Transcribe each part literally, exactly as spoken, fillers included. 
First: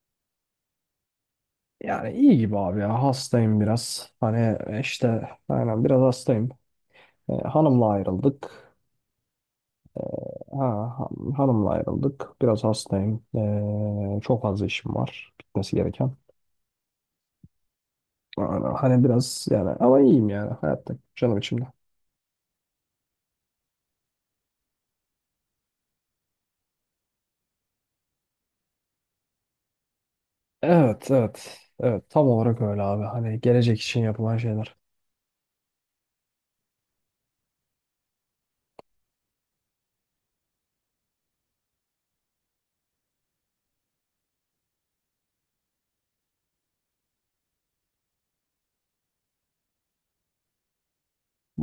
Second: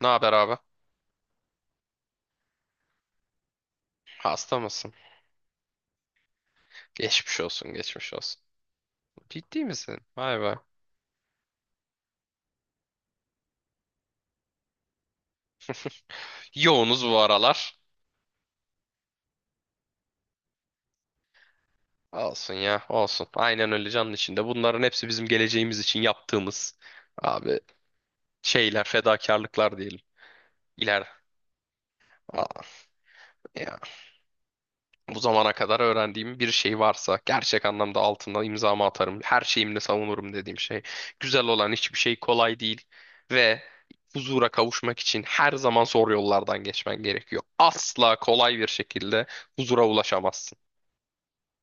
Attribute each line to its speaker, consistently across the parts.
Speaker 1: Ne haber abi?
Speaker 2: Yani iyi gibi abi ya. Hastayım biraz. Hani
Speaker 1: Hasta
Speaker 2: e,
Speaker 1: mısın?
Speaker 2: işte aynen biraz hastayım. E,
Speaker 1: Geçmiş olsun,
Speaker 2: hanımla
Speaker 1: geçmiş olsun.
Speaker 2: ayrıldık.
Speaker 1: Ciddi misin? Vay be.
Speaker 2: Ha, han- hanımla ayrıldık. Biraz hastayım. E, çok fazla işim var. Bitmesi gereken.
Speaker 1: Yoğunuz bu aralar.
Speaker 2: Aynen. Hani biraz yani ama iyiyim yani hayatta. Canım içimde.
Speaker 1: Olsun ya, olsun. Aynen öyle canın içinde. Bunların hepsi bizim geleceğimiz için yaptığımız abi şeyler, fedakarlıklar diyelim. İler.
Speaker 2: Evet evet. Evet tam
Speaker 1: Aa,
Speaker 2: olarak öyle abi. Hani
Speaker 1: ya.
Speaker 2: gelecek için yapılan şeyler.
Speaker 1: Bu zamana kadar öğrendiğim bir şey varsa gerçek anlamda altına imzamı atarım. Her şeyimle savunurum dediğim şey. Güzel olan hiçbir şey kolay değil ve huzura kavuşmak için her zaman zor yollardan geçmen gerekiyor. Asla kolay bir şekilde huzura ulaşamazsın.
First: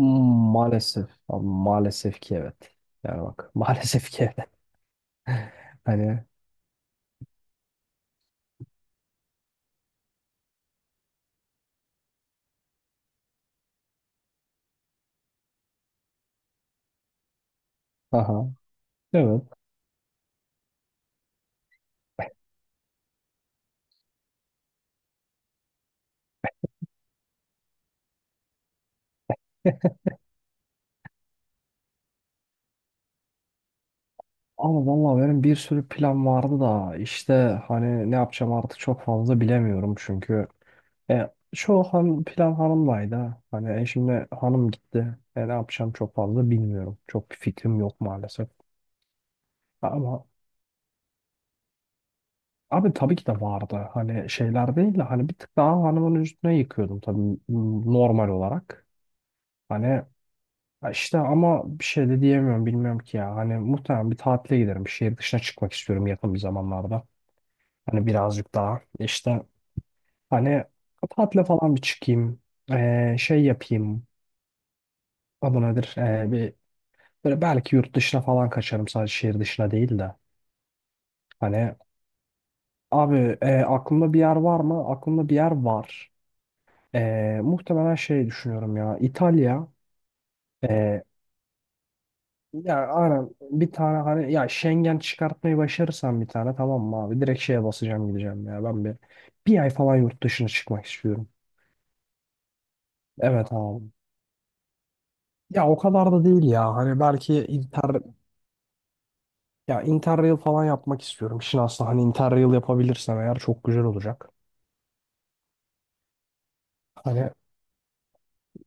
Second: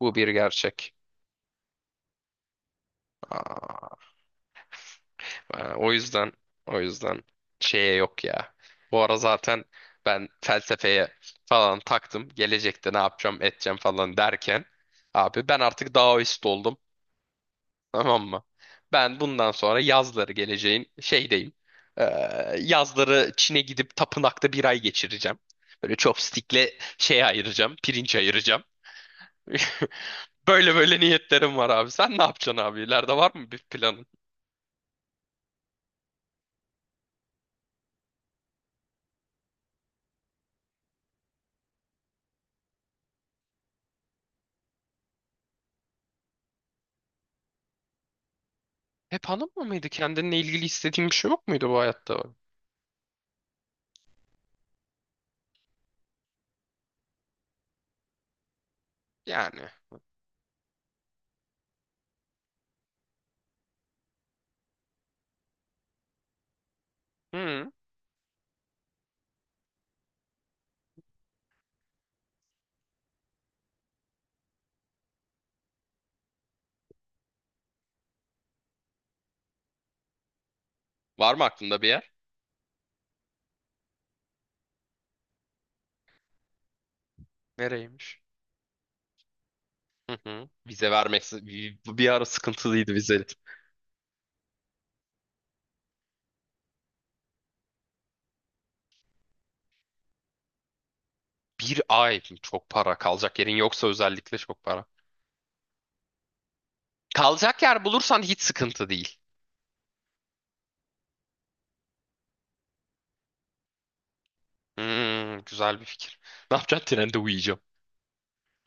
Speaker 1: Bu bir gerçek.
Speaker 2: Maalesef. Abi, maalesef ki evet. Yani bak
Speaker 1: Aa,
Speaker 2: maalesef ki evet.
Speaker 1: e, o
Speaker 2: Hani
Speaker 1: yüzden o yüzden şeye yok ya. Bu ara zaten ben felsefeye falan taktım. Gelecekte ne yapacağım, edeceğim falan derken abi ben artık Daoist oldum. Tamam mı?
Speaker 2: aha
Speaker 1: Ben
Speaker 2: evet.
Speaker 1: bundan sonra yazları geleceğin şeydeyim. Ee, Yazları Çin'e gidip tapınakta bir ay geçireceğim. Böyle chopstick'le şey ayıracağım, pirinç ayıracağım. Böyle böyle niyetlerim var abi. Sen ne yapacaksın abi? İleride var mı bir planın?
Speaker 2: Ama vallahi benim bir sürü plan vardı da işte hani ne yapacağım artık çok fazla bilemiyorum çünkü e, çoğu han, plan hanımlaydı. ha. Hani e, şimdi hanım gitti. E, ne yapacağım çok fazla bilmiyorum. Çok bir fikrim yok maalesef.
Speaker 1: Hep hanım mı mıydı?
Speaker 2: Ama
Speaker 1: Kendinle ilgili istediğin bir şey yok muydu bu hayatta?
Speaker 2: abi tabii ki de vardı. Hani şeyler değil de hani bir tık daha hanımın üstüne yıkıyordum tabii m- normal olarak.
Speaker 1: Yani.
Speaker 2: Hani e, işte ama bir şey de diyemiyorum bilmiyorum ki ya. Hani muhtemelen bir tatile giderim. Şehir dışına çıkmak istiyorum yakın bir zamanlarda.
Speaker 1: Hı.
Speaker 2: Hani birazcık daha işte hani tatile falan bir çıkayım. Ee, şey yapayım. Adı nedir? Ee, bir, böyle belki yurt dışına falan kaçarım, sadece şehir dışına değil de.
Speaker 1: Var mı
Speaker 2: Hani
Speaker 1: aklında bir yer?
Speaker 2: abi e, aklımda bir yer var mı? Aklımda bir yer var. Ee, muhtemelen
Speaker 1: Nereymiş?
Speaker 2: şey düşünüyorum ya. İtalya.
Speaker 1: Hı hı. Vize
Speaker 2: Ee,
Speaker 1: vermesi bir, bir ara
Speaker 2: ya
Speaker 1: sıkıntılıydı vize.
Speaker 2: aynen bir tane hani ya, Schengen çıkartmayı başarırsam bir tane tamam mı abi? Direkt şeye basacağım, gideceğim ya. Ben bir bir ay falan yurt dışına çıkmak istiyorum.
Speaker 1: Bir ay çok para kalacak
Speaker 2: Evet
Speaker 1: yerin
Speaker 2: abi.
Speaker 1: yoksa özellikle çok para.
Speaker 2: Ya o kadar da değil ya. Hani belki
Speaker 1: Kalacak yer
Speaker 2: inter
Speaker 1: bulursan hiç sıkıntı değil.
Speaker 2: ya interrail falan yapmak istiyorum. Şimdi aslında hani interrail yapabilirsem eğer çok güzel olacak.
Speaker 1: Hmm, güzel bir fikir. Ne yapacaksın? Trende
Speaker 2: Hani
Speaker 1: uyuyacağım.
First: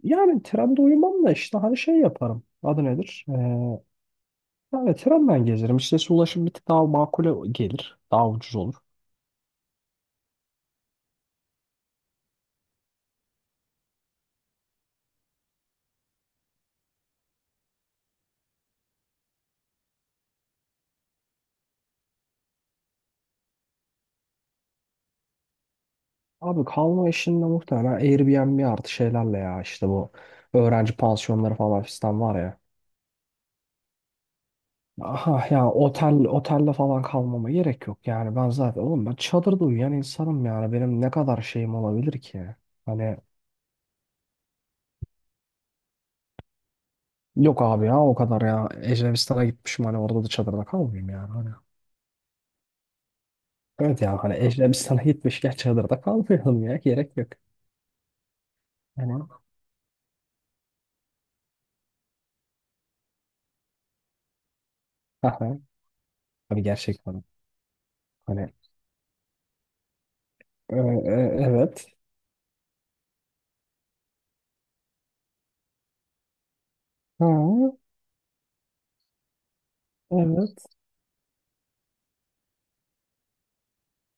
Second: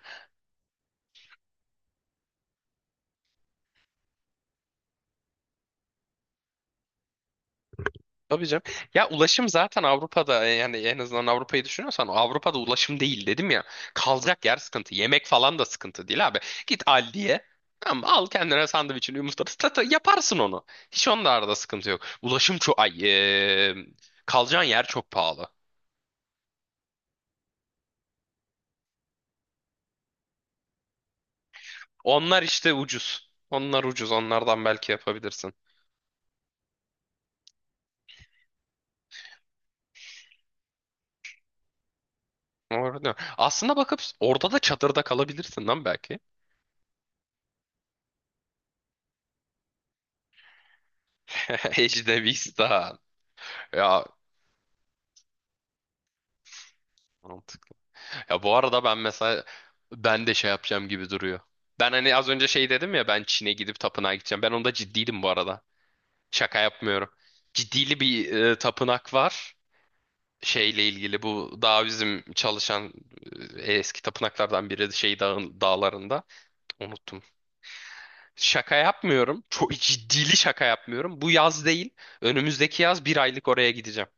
Speaker 2: yani trende uyumam da işte hani şey yaparım. Adı nedir? Ee, yani trenden gezerim. İşte ulaşım bir tık daha makul gelir. Daha
Speaker 1: Tabii
Speaker 2: ucuz
Speaker 1: canım.
Speaker 2: olur.
Speaker 1: Ya ulaşım zaten Avrupa'da e, yani en azından Avrupa'yı düşünüyorsan Avrupa'da ulaşım değil dedim ya. Kalacak yer sıkıntı. Yemek falan da sıkıntı değil abi. Git Aldi'ye. Tamam, al kendine sandviçini yumurtanı tata, yaparsın onu. Hiç onda arada sıkıntı yok. Ulaşım çok ay eee, kalacağın yer çok pahalı.
Speaker 2: Abi kalma işinde muhtemelen Airbnb artı şeylerle ya işte, bu öğrenci pansiyonları falan fistan var
Speaker 1: Onlar
Speaker 2: ya.
Speaker 1: işte ucuz. Onlar ucuz. Onlardan belki
Speaker 2: Aha
Speaker 1: yapabilirsin.
Speaker 2: ya, otel otelde falan kalmama gerek yok yani. Ben zaten oğlum, ben çadırda uyuyan insanım yani, benim ne kadar şeyim olabilir ki
Speaker 1: Orada.
Speaker 2: hani?
Speaker 1: Aslında bakıp orada da çadırda kalabilirsin lan belki.
Speaker 2: Yok abi ya, o kadar ya Ecrebistan'a gitmişim, hani orada da çadırda kalmayayım yani hani.
Speaker 1: Ejdevistan.
Speaker 2: Evet
Speaker 1: Ya
Speaker 2: ya, hani Ecrebistan'a gitmişken çadırda kalmayalım ya, gerek yok
Speaker 1: mantık. Ya bu arada ben
Speaker 2: hani.
Speaker 1: mesela ben de şey yapacağım gibi duruyor. Ben hani az önce şey dedim ya ben Çin'e gidip tapınağa gideceğim. Ben onda ciddiydim bu
Speaker 2: Aha.
Speaker 1: arada. Şaka
Speaker 2: Abi
Speaker 1: yapmıyorum.
Speaker 2: gerçekten
Speaker 1: Ciddili bir
Speaker 2: hani
Speaker 1: e, tapınak var.
Speaker 2: e-
Speaker 1: Şeyle ilgili
Speaker 2: e-
Speaker 1: bu daha
Speaker 2: evet.
Speaker 1: bizim çalışan e, eski tapınaklardan biri şey dağın, dağlarında. Unuttum.
Speaker 2: Ha,
Speaker 1: Şaka yapmıyorum. Çok ciddili şaka
Speaker 2: evet
Speaker 1: yapmıyorum. Bu yaz değil. Önümüzdeki yaz bir aylık oraya gideceğim.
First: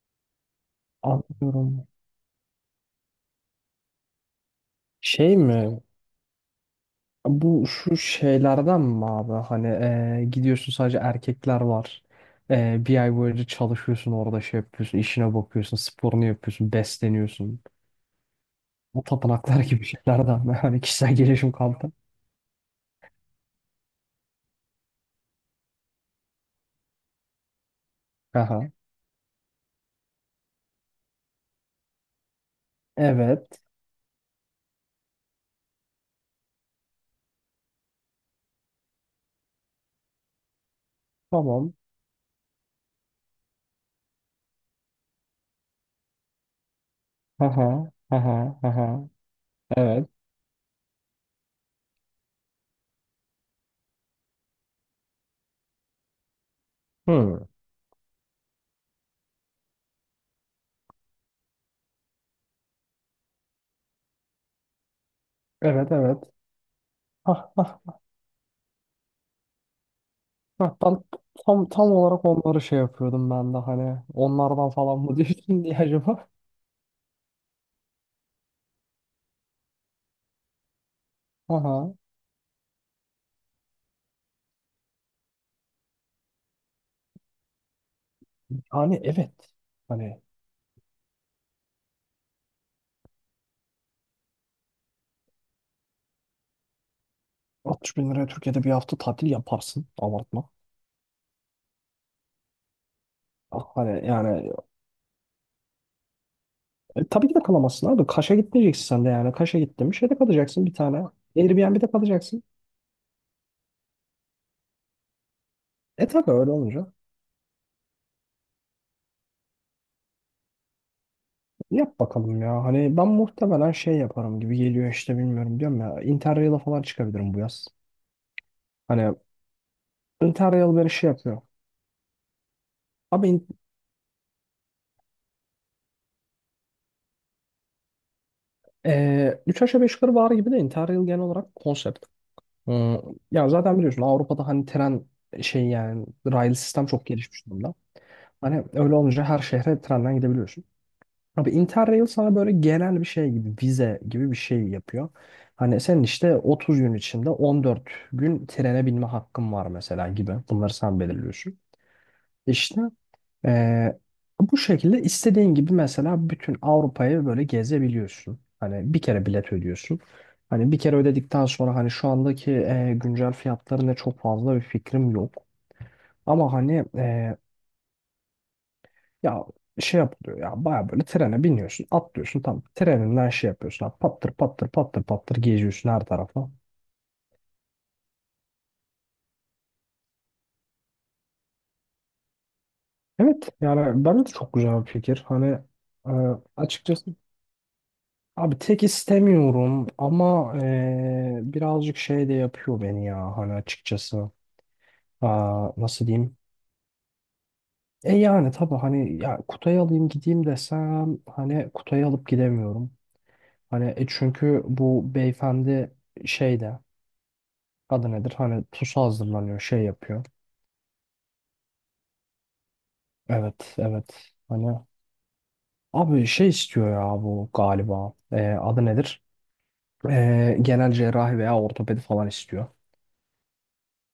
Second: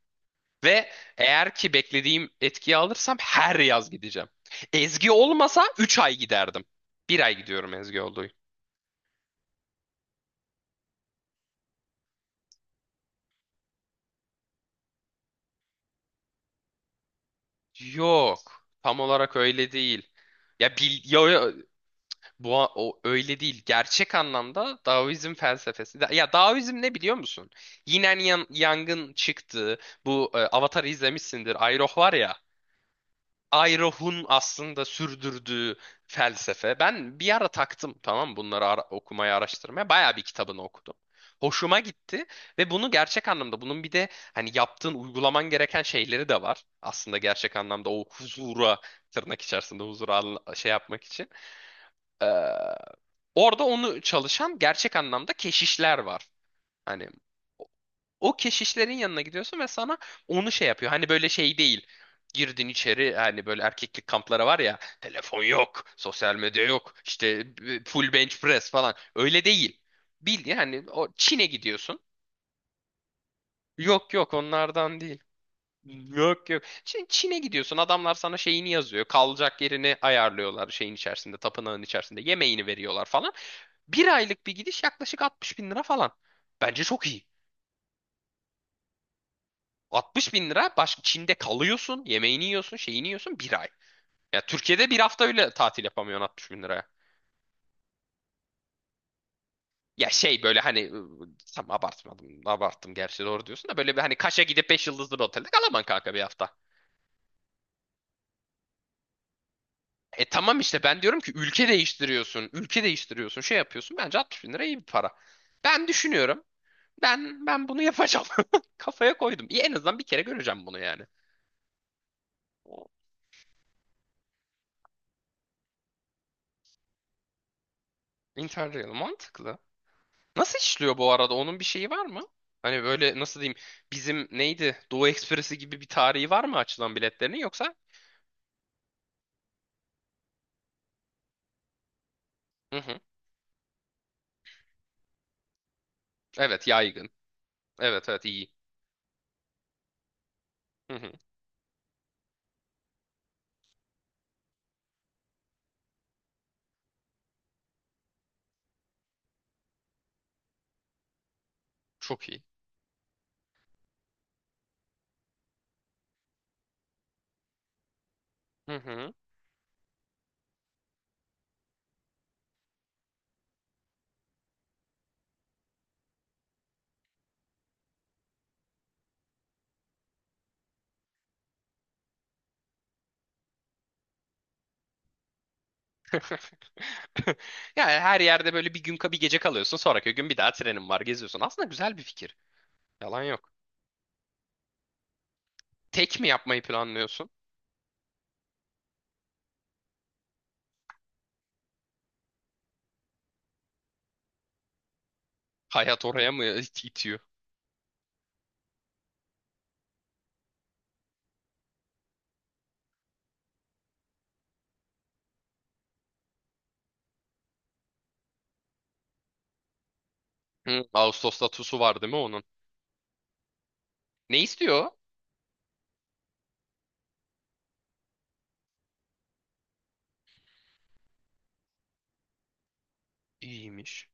Speaker 1: Ve eğer ki
Speaker 2: anlıyorum.
Speaker 1: beklediğim etkiyi alırsam her yaz gideceğim. Ezgi
Speaker 2: Şey
Speaker 1: olmasa
Speaker 2: mi?
Speaker 1: üç ay giderdim. Bir ay
Speaker 2: Bu
Speaker 1: gidiyorum
Speaker 2: şu
Speaker 1: Ezgi olduğu.
Speaker 2: şeylerden mi abi? Hani eee, gidiyorsun, sadece erkekler var. Eee, bir ay boyunca çalışıyorsun orada, şey yapıyorsun. İşine bakıyorsun. Sporunu yapıyorsun. Besleniyorsun.
Speaker 1: Yok. Tam
Speaker 2: Bu
Speaker 1: olarak
Speaker 2: tapınaklar
Speaker 1: öyle
Speaker 2: gibi
Speaker 1: değil.
Speaker 2: şeylerden mi?
Speaker 1: Ya
Speaker 2: Hani
Speaker 1: bil,
Speaker 2: kişisel
Speaker 1: yo, yo,
Speaker 2: gelişim kampı.
Speaker 1: bu o öyle değil. Gerçek anlamda Daoizm felsefesi. Da- ya Daoizm ne biliyor musun? Yine Yang,
Speaker 2: Aha.
Speaker 1: Yang'ın çıktığı bu e, Avatar'ı izlemişsindir. Aeroh var ya.
Speaker 2: Evet.
Speaker 1: Ayrohun aslında sürdürdüğü felsefe. Ben bir ara taktım tamam mı? Bunları ara- okumaya, araştırmaya. Bayağı bir kitabını okudum.
Speaker 2: Tamam.
Speaker 1: Hoşuma gitti ve bunu gerçek anlamda bunun bir de hani yaptığın uygulaman gereken şeyleri de var. Aslında gerçek anlamda
Speaker 2: Aha.
Speaker 1: o
Speaker 2: Aha.
Speaker 1: huzura
Speaker 2: Aha.
Speaker 1: tırnak içerisinde
Speaker 2: Evet.
Speaker 1: huzura anla- şey yapmak için. Ee, Orada onu çalışan gerçek anlamda keşişler var. Hani
Speaker 2: Hmm.
Speaker 1: o keşişlerin yanına gidiyorsun ve sana onu şey yapıyor. Hani böyle şey değil. Girdin içeri hani böyle erkeklik kamplara var ya telefon yok,
Speaker 2: Evet evet.
Speaker 1: sosyal medya yok, işte
Speaker 2: Ah, ah,
Speaker 1: e, full bench press falan. Öyle değil. Bildiğin
Speaker 2: ah.
Speaker 1: hani
Speaker 2: Ben
Speaker 1: o Çin'e
Speaker 2: tam, tam
Speaker 1: gidiyorsun.
Speaker 2: olarak onları şey yapıyordum ben de, hani
Speaker 1: Yok yok
Speaker 2: onlardan falan
Speaker 1: onlardan
Speaker 2: mı
Speaker 1: değil.
Speaker 2: diyorsun diye acaba.
Speaker 1: Yok yok. Çin, Çin'e gidiyorsun adamlar sana şeyini yazıyor. Kalacak yerini ayarlıyorlar şeyin içerisinde, tapınağın
Speaker 2: Aha.
Speaker 1: içerisinde. Yemeğini veriyorlar falan. Bir aylık bir gidiş yaklaşık altmış bin lira falan. Bence çok iyi.
Speaker 2: Yani evet. Hani
Speaker 1: altmış bin lira başka Çin'de kalıyorsun, yemeğini yiyorsun, şeyini yiyorsun bir ay. Ya Türkiye'de bir hafta öyle tatil yapamıyorsun altmış bin liraya.
Speaker 2: altmış bin liraya Türkiye'de bir hafta tatil yaparsın.
Speaker 1: Ya şey
Speaker 2: Abartma.
Speaker 1: böyle hani ıı, tam abartmadım, abarttım gerçi doğru
Speaker 2: Ah,
Speaker 1: diyorsun da böyle bir
Speaker 2: hani
Speaker 1: hani Kaş'a
Speaker 2: yani
Speaker 1: gidip beş yıldızlı bir otelde kalamam kanka bir hafta.
Speaker 2: e, tabii ki de kalamazsın abi. Kaş'a gitmeyeceksin sen de yani. Kaş'a gittin, bir şeyde
Speaker 1: E tamam
Speaker 2: kalacaksın bir
Speaker 1: işte ben
Speaker 2: tane.
Speaker 1: diyorum ki ülke
Speaker 2: Airbnb'de kalacaksın.
Speaker 1: değiştiriyorsun, ülke değiştiriyorsun, şey yapıyorsun. Bence altmış bin lira iyi bir para. Ben
Speaker 2: E tabii
Speaker 1: düşünüyorum.
Speaker 2: öyle olunca.
Speaker 1: Ben ben bunu yapacağım. Kafaya koydum. İyi, en azından bir kere göreceğim bunu yani.
Speaker 2: Yap bakalım ya.
Speaker 1: O-
Speaker 2: Hani ben muhtemelen şey yaparım gibi geliyor işte, bilmiyorum diyorum ya. Interrail'a falan çıkabilirim bu yaz.
Speaker 1: Interrail
Speaker 2: Hani
Speaker 1: mantıklı. Nasıl
Speaker 2: Interrail beni
Speaker 1: işliyor
Speaker 2: şey
Speaker 1: bu arada?
Speaker 2: yapıyor.
Speaker 1: Onun bir şeyi var mı? Hani böyle
Speaker 2: Abi
Speaker 1: nasıl
Speaker 2: in,
Speaker 1: diyeyim? Bizim neydi? Doğu Ekspresi gibi bir tarihi var mı açılan biletlerinin yoksa?
Speaker 2: e, üç aşağı beş yukarı var gibi de Interrail genel olarak konsept.
Speaker 1: Hı
Speaker 2: Hmm,
Speaker 1: hı.
Speaker 2: ya zaten biliyorsun, Avrupa'da hani tren şey yani, rail
Speaker 1: Evet
Speaker 2: sistem çok
Speaker 1: yaygın.
Speaker 2: gelişmiş durumda.
Speaker 1: Evet evet iyi.
Speaker 2: Hani öyle olunca her şehre trenden gidebiliyorsun.
Speaker 1: Hı hı.
Speaker 2: Abi Interrail sana böyle genel bir şey gibi, vize gibi bir şey yapıyor. Hani senin işte otuz gün içinde on dört gün trene binme hakkın var mesela gibi. Bunları sen belirliyorsun.
Speaker 1: Çok iyi.
Speaker 2: İşte eee, bu şekilde istediğin gibi mesela bütün Avrupa'yı böyle gezebiliyorsun.
Speaker 1: Hı
Speaker 2: Hani bir
Speaker 1: hı.
Speaker 2: kere bilet ödüyorsun. Hani bir kere ödedikten sonra, hani şu andaki eee, güncel fiyatlarına çok fazla bir fikrim yok. Ama hani eee, ya şey yapılıyor ya, baya böyle trene biniyorsun, atlıyorsun tam treninden, şey yapıyorsun abi, pattır pattır pattır pattır geziyorsun her tarafa.
Speaker 1: Yani her yerde böyle bir gün bir gece kalıyorsun. Sonraki gün bir daha trenin var geziyorsun. Aslında güzel bir fikir. Yalan
Speaker 2: Evet
Speaker 1: yok.
Speaker 2: yani bence de çok güzel bir fikir hani. e,
Speaker 1: Tek mi yapmayı
Speaker 2: Açıkçası
Speaker 1: planlıyorsun?
Speaker 2: abi, tek istemiyorum ama e, birazcık şey de yapıyor beni ya, hani açıkçası. Aa,
Speaker 1: Hayat
Speaker 2: nasıl
Speaker 1: oraya
Speaker 2: diyeyim?
Speaker 1: mı it- itiyor?
Speaker 2: E yani tabii hani, ya Kutay'ı alayım gideyim desem hani Kutay'ı alıp gidemiyorum. Hani e çünkü bu beyefendi şeyde. Adı nedir? Hani pusu hazırlanıyor, şey yapıyor.
Speaker 1: Hı. Ağustos'ta TUS'u var değil mi onun?
Speaker 2: Evet, evet.
Speaker 1: Ne
Speaker 2: Hani
Speaker 1: istiyor?
Speaker 2: abi şey istiyor ya bu galiba. Ee, adı nedir? Ee, genel cerrahi veya ortopedi falan istiyor.
Speaker 1: İyiymiş.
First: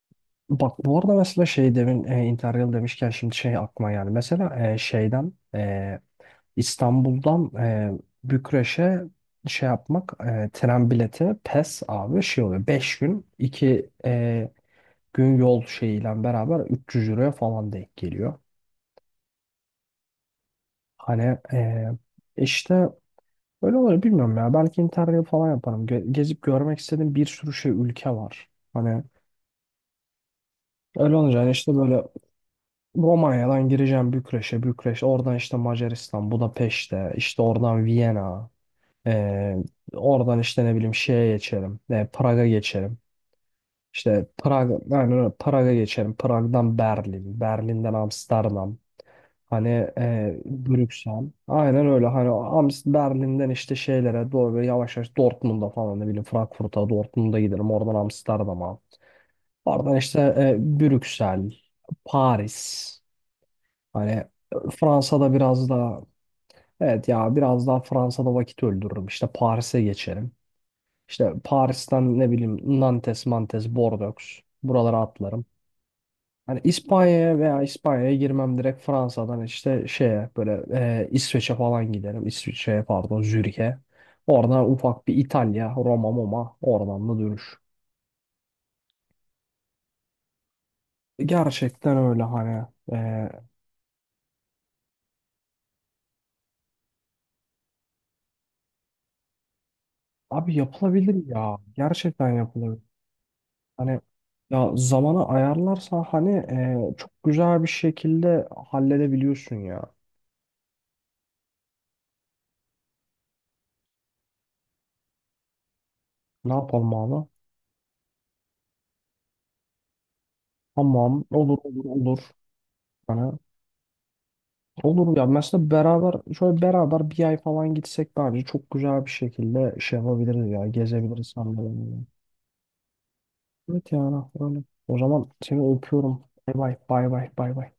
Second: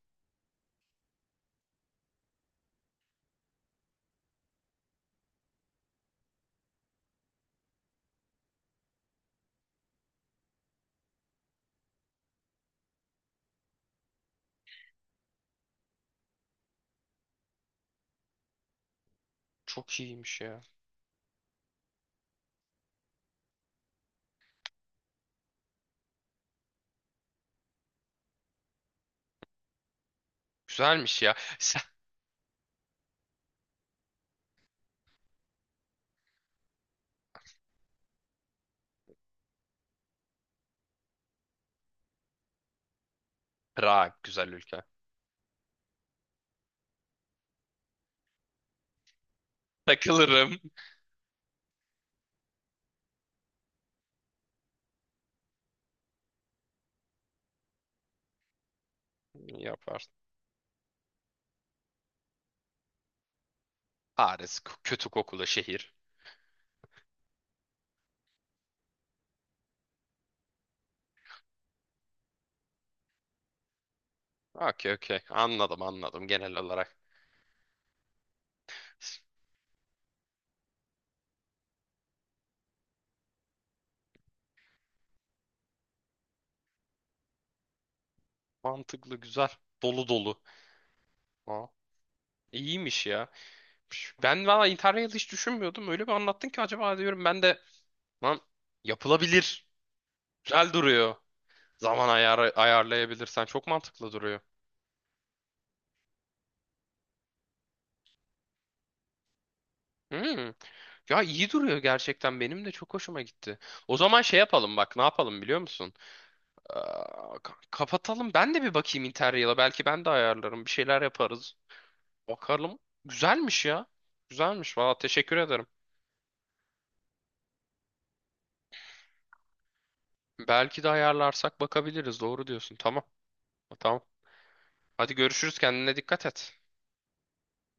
Speaker 2: Bak bu arada, mesela şey demin e, Interrail demişken şimdi şey aklıma geldi. Mesela e, şeyden e, İstanbul'dan e, Bükreş'e şey yapmak, e, tren bileti pes abi, şey oluyor. Beş gün iki e, gün yol şeyiyle beraber üç yüz euroya falan denk geliyor.
Speaker 1: Çok iyiymiş ya.
Speaker 2: Hani eee, e, işte öyle olur, bilmiyorum ya. Belki interrail falan yaparım. Ge- gezip görmek istediğim bir sürü şey ülke var. Hani öyle
Speaker 1: Güzelmiş ya.
Speaker 2: olunca hani işte böyle, Romanya'dan gireceğim Bükreş'e, Bükreş, oradan işte Macaristan, Budapeşte, işte oradan Viyana, eee, oradan işte ne bileyim şeye geçerim, e, Prag'a geçerim.
Speaker 1: Prag
Speaker 2: İşte
Speaker 1: güzel
Speaker 2: Prag,
Speaker 1: ülke.
Speaker 2: yani Prag'a geçerim. Prag'dan Berlin, Berlin'den Amsterdam. Hani e,
Speaker 1: Takılırım.
Speaker 2: Brüksel. Aynen öyle. Hani Amst Berlin'den işte şeylere doğru böyle yavaş yavaş, Dortmund'a falan, ne bileyim Frankfurt'a, Dortmund'a giderim. Oradan Amsterdam'a. Oradan
Speaker 1: Yapar.
Speaker 2: işte e, Brüksel, Paris. Hani e,
Speaker 1: Paris k- kötü
Speaker 2: Fransa'da
Speaker 1: kokulu
Speaker 2: biraz
Speaker 1: şehir.
Speaker 2: daha, evet ya, biraz daha Fransa'da vakit öldürürüm. İşte Paris'e geçerim. İşte Paris'ten, ne bileyim, Nantes, Mantes, Bordeaux.
Speaker 1: Okey
Speaker 2: Buralara
Speaker 1: okey.
Speaker 2: atlarım.
Speaker 1: Anladım anladım genel
Speaker 2: Hani
Speaker 1: olarak.
Speaker 2: İspanya'ya, veya İspanya'ya girmem direkt, Fransa'dan işte şeye böyle e, İsveç'e falan giderim. İsviçre'ye pardon, Zürih'e. Oradan ufak bir İtalya, Roma, Moma, oradan da dönüş.
Speaker 1: Mantıklı güzel. Dolu dolu. Aa,
Speaker 2: Gerçekten öyle hani.
Speaker 1: iyiymiş ya.
Speaker 2: e,
Speaker 1: Ben valla Interrail hiç düşünmüyordum. Öyle bir anlattın ki acaba diyorum ben de lan yapılabilir.
Speaker 2: abi
Speaker 1: Güzel duruyor.
Speaker 2: yapılabilir ya.
Speaker 1: Zaman
Speaker 2: Gerçekten
Speaker 1: ayarı
Speaker 2: yapılabilir.
Speaker 1: ayarlayabilirsen çok
Speaker 2: Hani
Speaker 1: mantıklı duruyor.
Speaker 2: ya zamanı ayarlarsan hani e, çok güzel bir şekilde halledebiliyorsun ya.
Speaker 1: Hmm. Ya iyi duruyor gerçekten. Benim de çok hoşuma gitti. O zaman şey yapalım bak ne yapalım biliyor musun?
Speaker 2: Ne yapalım abi?
Speaker 1: Aa, ka- kapatalım. Ben de bir bakayım Interrail'a. Belki ben de ayarlarım. Bir şeyler
Speaker 2: Tamam,
Speaker 1: yaparız.
Speaker 2: olur olur olur.
Speaker 1: Bakalım.
Speaker 2: Hani
Speaker 1: Güzelmiş ya. Güzelmiş. Valla
Speaker 2: olur ya,
Speaker 1: teşekkür ederim.
Speaker 2: mesela beraber şöyle beraber bir ay falan gitsek, bence çok güzel bir şekilde şey yapabiliriz ya,
Speaker 1: Belki de
Speaker 2: gezebiliriz
Speaker 1: ayarlarsak
Speaker 2: sanırım.
Speaker 1: bakabiliriz. Doğru diyorsun. Tamam.
Speaker 2: Evet
Speaker 1: Tamam.
Speaker 2: yani öyle. O
Speaker 1: Hadi
Speaker 2: zaman
Speaker 1: görüşürüz.
Speaker 2: seni
Speaker 1: Kendine
Speaker 2: öpüyorum.
Speaker 1: dikkat
Speaker 2: Bay
Speaker 1: et.
Speaker 2: bay bay bay bay bay.